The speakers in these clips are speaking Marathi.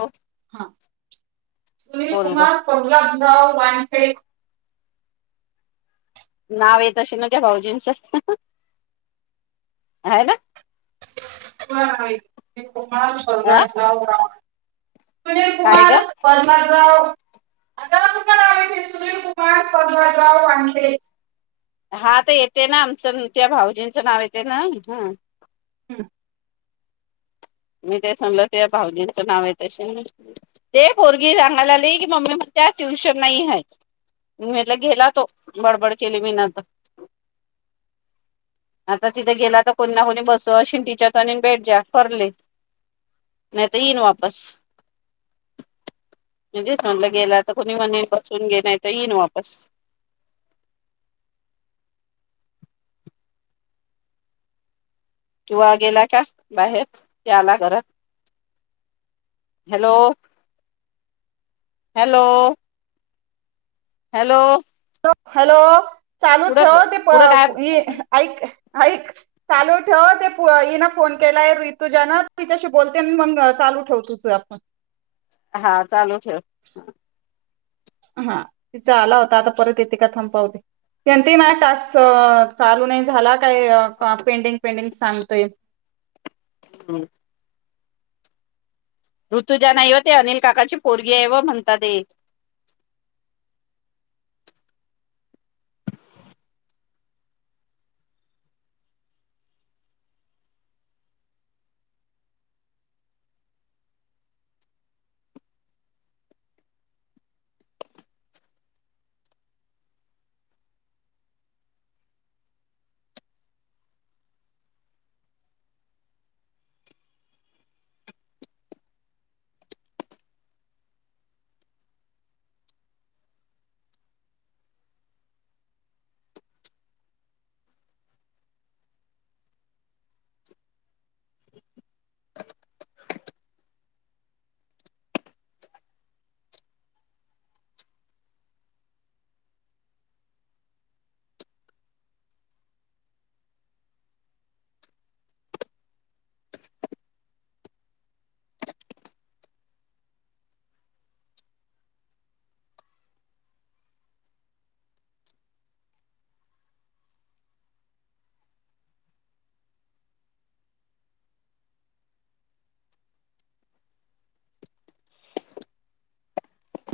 हो हा सुनील बोल ग कुमार पला हो वानखडे. नाव येत असन ना त्या भाऊजींचं. हाय ना? हा येते कुमार अ [unintelligible] राव. सुनील काय कुमार ग परमारराव. आता असं का क सुनील कुमार परमाराव वानखेडे. हा ते ते ना आमचं त्या भाऊजींचं नाव येते ना ह. हम्म. मी तेचं म्हणलं. ते भाऊजंचं नाव आहे त [unintelligible] ते पोरगी सांगायला आली की मम्मी मग त्या ट्युशन नाही हाय. म्हटलं गेला तो बडबड केली मी नाता आता तिथे गेला तर कोणी ना कोणी बस अशी टीचरचानी बेट ज्या करले. नाही तर येईन वापस. म्हणजेच म्हटलं गेला तर कोणी म्ह बसून घे नाही तर येईन वापस. किंवा गेला का बाहेर. की आला घरात. हॅलो हॅलो हॅलो हॅलो चालू ठेव कुठं ते कुठं काय पप इ ऐक ऐक चालू ठेव ते हिन फोन केलाय रितुजा न तिच्याशी बोलते मग चालू ठेव तुझ आपण. हा चालू ठेव. हा तिचा आला होता आता परत येते का थांब पाहुदे. ती म्हणती माझा टास्क चालू नाही झाला काय पेंडिंग पेंडिंग सांगतय. हम्म. ऋतुजा नाही व ते अनिल काकाची पोरगी आहे व म्हणताते.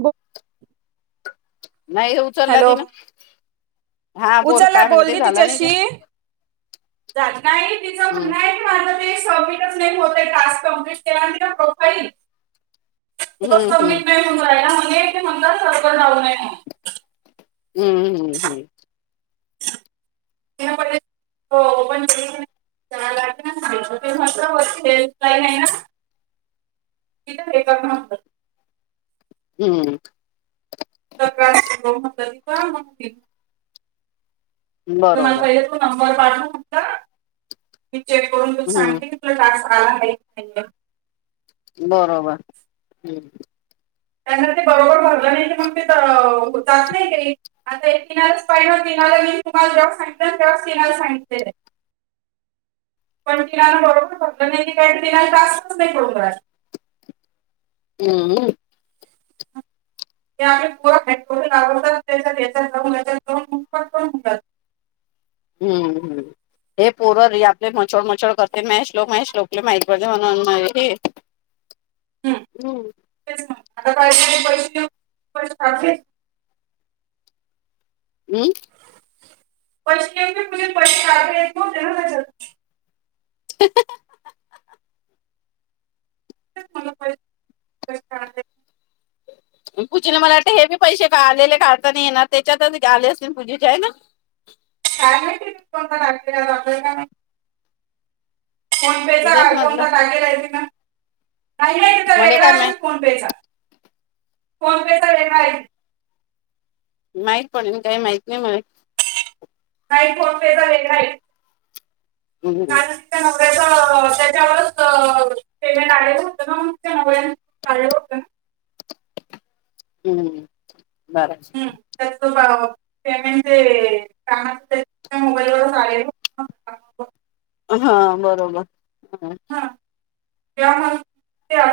ब नाही ह उचला तिनं. हा बोल उचला काय म्हणते बोलणी झाला नाही ते तिच्याशी, नाही तिचं हम्म म्हणणं हाय टास्क का सबमिटच होत नाही टास्क कंप्लीट केलं ना तिने प्रोफाइल. त हम्म हम्म सबमिट नाही होऊ राहिला [unintelligible] ते म्हणलं सर्व्हर डाउन हाय म्हणून. हम्म हम्म हम्म. [unintelligible] हम्म. स म्ह का म्हण [unintelligible] तुम्हाला बरोबर पहिल त नंबर बाजूत चेक करून तू हम्म सांगते की तुला ता हा [unintelligible] बरोबर हम्म. त्यांना ते बरोबर भरलं नाही ते मग ते जात नाही का किनाच पाहिलं तनाला मी तुम्हाला जेव्हा सांगितते तेव्हाच तिनाला सांगितते ते पण किनला बरोबर भरलं नाही ते काही तिनाय जास्तच नाही पडून राहील. हम्म. हे आम्ही गुवा हेडको लावडतात त्याच्या त्याच्यात दोन याच्यात दोन पटकन होऊन जातं हम्म हम्म हे पोर आपले मचोड मचोड करते मॅश लोक मॅश लोकले माहिती पडते म्हणून. हम्म तेच मग आता [unintelligible] पैसेैे पैसे काढले हम् प प [unintelligible] एक होते ना त्याच्यात [unintelligible] [unintelligible] पूजीला मला वाटतं हे बी पैसे का आलेले काढता नाही येणार त्याच्यातच आले असतील पूजेचे आहे ना. कारॅ नाही कोणता लातेल्या का नाही. फोन पे चा तेच म्हटलं कोणता टाकेला आहे ति ना नाही नाही तर मले काय मा ए फोन पे चा फोन पे चा [unintelligible] आहे माहित पडे काही माहित नाही मला नाई फोन पे चा वेगळा हाय हम् ह त्या त्याच्यावरच पेमेंट आलेलं होतं ना मग ते [unintelligible] आलेलं होतं ना हम्म बरं हम्म. [unintelligible] पेमेंट जे काम [unintelligible] मोबाईलवरच आले [unintelligible] हा बरोबर हम त्या म्हणत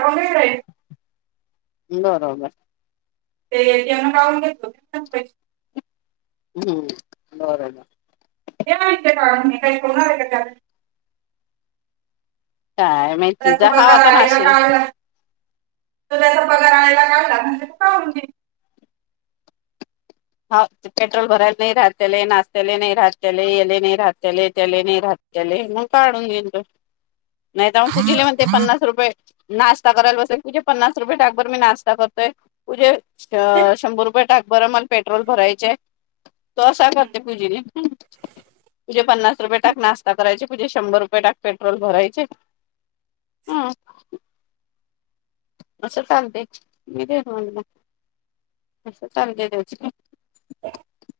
होतया [unintelligible] बरोबर ते येती कावून घेतलं [unintelligible] पैसे हम बरं ना ते म्हणाव [unintelligible] काही होणार हाय का? काय म त्याचा तिचा पगार हवात आलेला असे काढला तो त्याचा पगार आणायला काढ लाग [unintelligible] हा पेट्रोल भरत नाही राहतेले, नाशतेले नाही राहले येले नाही राहले, त्याले नाही राहतेले, मग काढून घेईन तो नाही जाऊन पुूजीले म्हण ते पन्नास रुपये नाश्ता करायला बसलोय तुजे पन्नास रुपये टाकबर मी नाश्ता करतोय तुजे. अ शंभर रुपये टाक. बरं मग पेट्रोल भरायचेय - तो असा करते पूजेने पूजे पन्नास - रुपये टाक नाश्ता करायचे म्हजे शंभर रुपये टाक पेट्रोल भरायचे हम्म. असं चालतयच मी दे म्हणला असं चालते त्याची -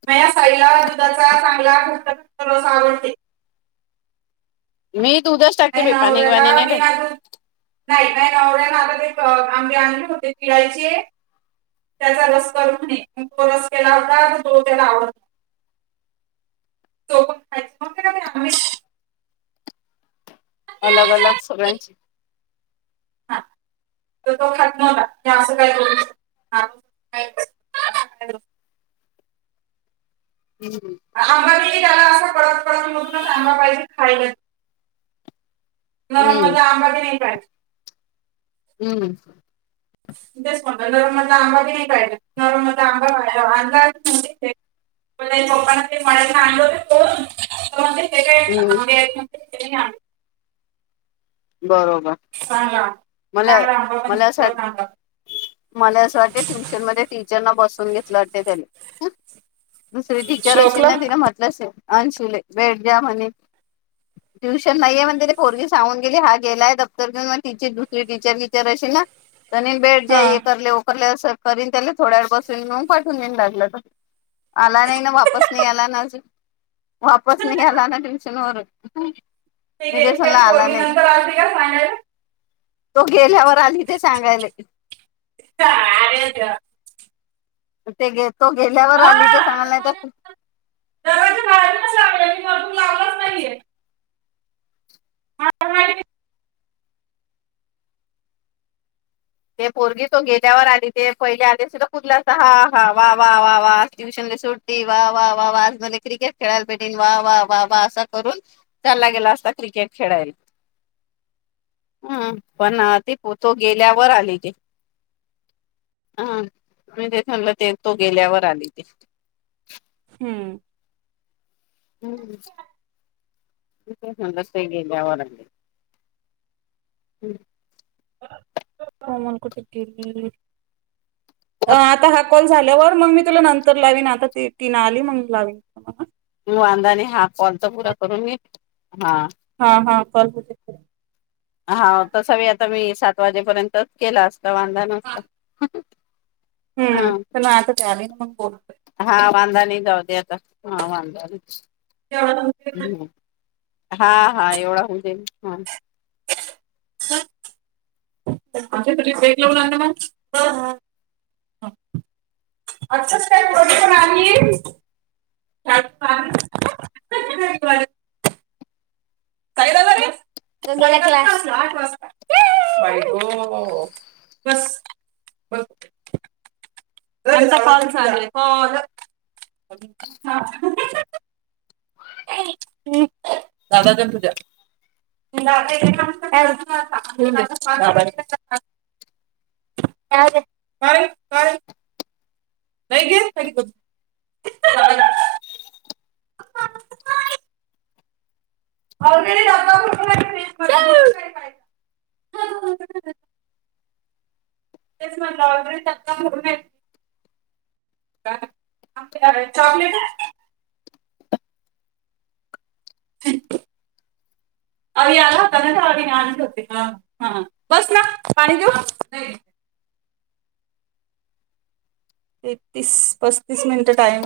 मया साईला दुधाचा चांगला घट्ट घट्ट रस आवडते. मी दूधच टाकते काही बे पाणी नवऱ्याला वाणी नाही बि टाकत नाही काही नवऱ्या- ते आंबे आंबे होते पिळाययचे त्याचा रस कर म्हणे तो रस केला होता तर तो त्याला आवड तो पण खायचा म्हण ते आंबे - अलग अलग सगळ्यांची - हा तर तो खात नव्हता अस काय केलीस [unintelligible] हम्म आंबा किती खाल्ला अस - परत परत होत नसे आंबा पाहिजे खायला ते - नरम मध्ये हम्म आंबा नाही पाहिजे - [inaudible] हम्म तेच म्हणलं नरम आंबा बी नाही पाहिजे नरम आंबा मडना आणल होते कोण ते हम्म आ- ते आण बरोबर चांगला आंबा. मला चांगला आंबा म्हणजे मला असं वाट कडक आंबा. मला असं वाटते ट्यूशनमध्ये टीचरना बस - करून घेतलं वाटत त्यानं हम्म - दुसर टीचर असेल श्लोकला ना ती न म्हटलं असेल - अनशुले भेट द्या म्हणे ट्युशन नाहीये म्हणे त्यांनी पोरगी सांगून - गेली हा गेलाय दप्तर घेऊन मग टीचर दुसरी टीचर विचारत असेल ना - दनीन बेड हा जाईकरले उकरले - करीन त्याला थोड्या वेळ बसून मग पाठून देऊन लागलं तर आला नाही ना वापस नाही आला ना अजून वापस नाही आला नाही ट्युशन वरून हम्म - [unintelligible] फायनल [unintelligible] तो गेल्यावर आली ते सांगायल - आरे जा [unintelligible] ते ग तो गेल्यावर हा. आली तर सांग नाही तर - त्यो अजून लावलाच नाहीे. हां ते पोरगी तो गेल्यावर आली ते पहिले आली असती पुरलअसत हा हा वा वा वा वा ट्युशन ला सुट्टी वा वा वा वा आज मला क्रिकेट खेळायला भेटीन वा वा वा वा असा करून चालला गेला असता क्रिकेट खेळायला हम्मं पण ती तो गेल्यावर. वर आली ते हां तेे म्हणलं ते तो गेल्यावर आली ते. हम्म हम् रस गलेवार हम् कोमल कुठ दिली हाता ह [unintelligible] कॉल झाल्यावर मग मी तुला नंतर लावीन आता तीन आली मग लान म वांदा हा [unintelligible] कॉल तर पूरा करून मी हा हा हा कॉल हा तसा व आता मी सात वाजेपर्यंतच केला अस वांदा नसता हम्म ह चला आता त्यावी मग [unintelligible] हो [inaudible] हा वांदा नाही जाऊदे आता हा वांदा नाही. का [inaudible] हा हा एवढा हुन जाईल हा. आ तरीेग लावणार मग आताच काय प्रशन आहे [unintelligible] काय झालरे क्लास आठ वाजता बायग बस त्यांचा कॉल चालु आहे कॉल दादांच्या तुझ्या दादा गेला क्लासला आता का काय काय [unintelligible] [unintelligible] ऑलरेडी डबा भरून आहे फ्रिजमध्ये, तेच म्हटलं ऑलरेडी धबबा भरून आहेत काय चॉकलेट. अ अवी आला होता न आवी आणले होते न हा बसना पाणी देऊ. तेतीस पस्तीस मिनिट टाईम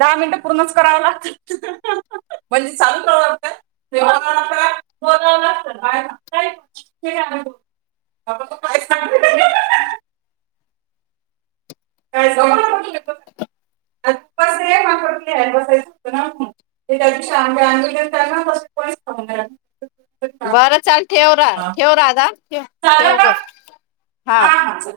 दहा मिनिटं पूर्णच कराव लागत म्हणजे चालू कराव लागत बोलावच लागत काही पण. आज उपवास आहे मला लिहायला बसायचं होतं ना म्हणून ते त्यादिवशी आंबे आनले होते न कोणीच खाऊन नाही राहीले. बरं चाल ठेव राधा ठेव, झालं ठेव का ग हाव. हा हा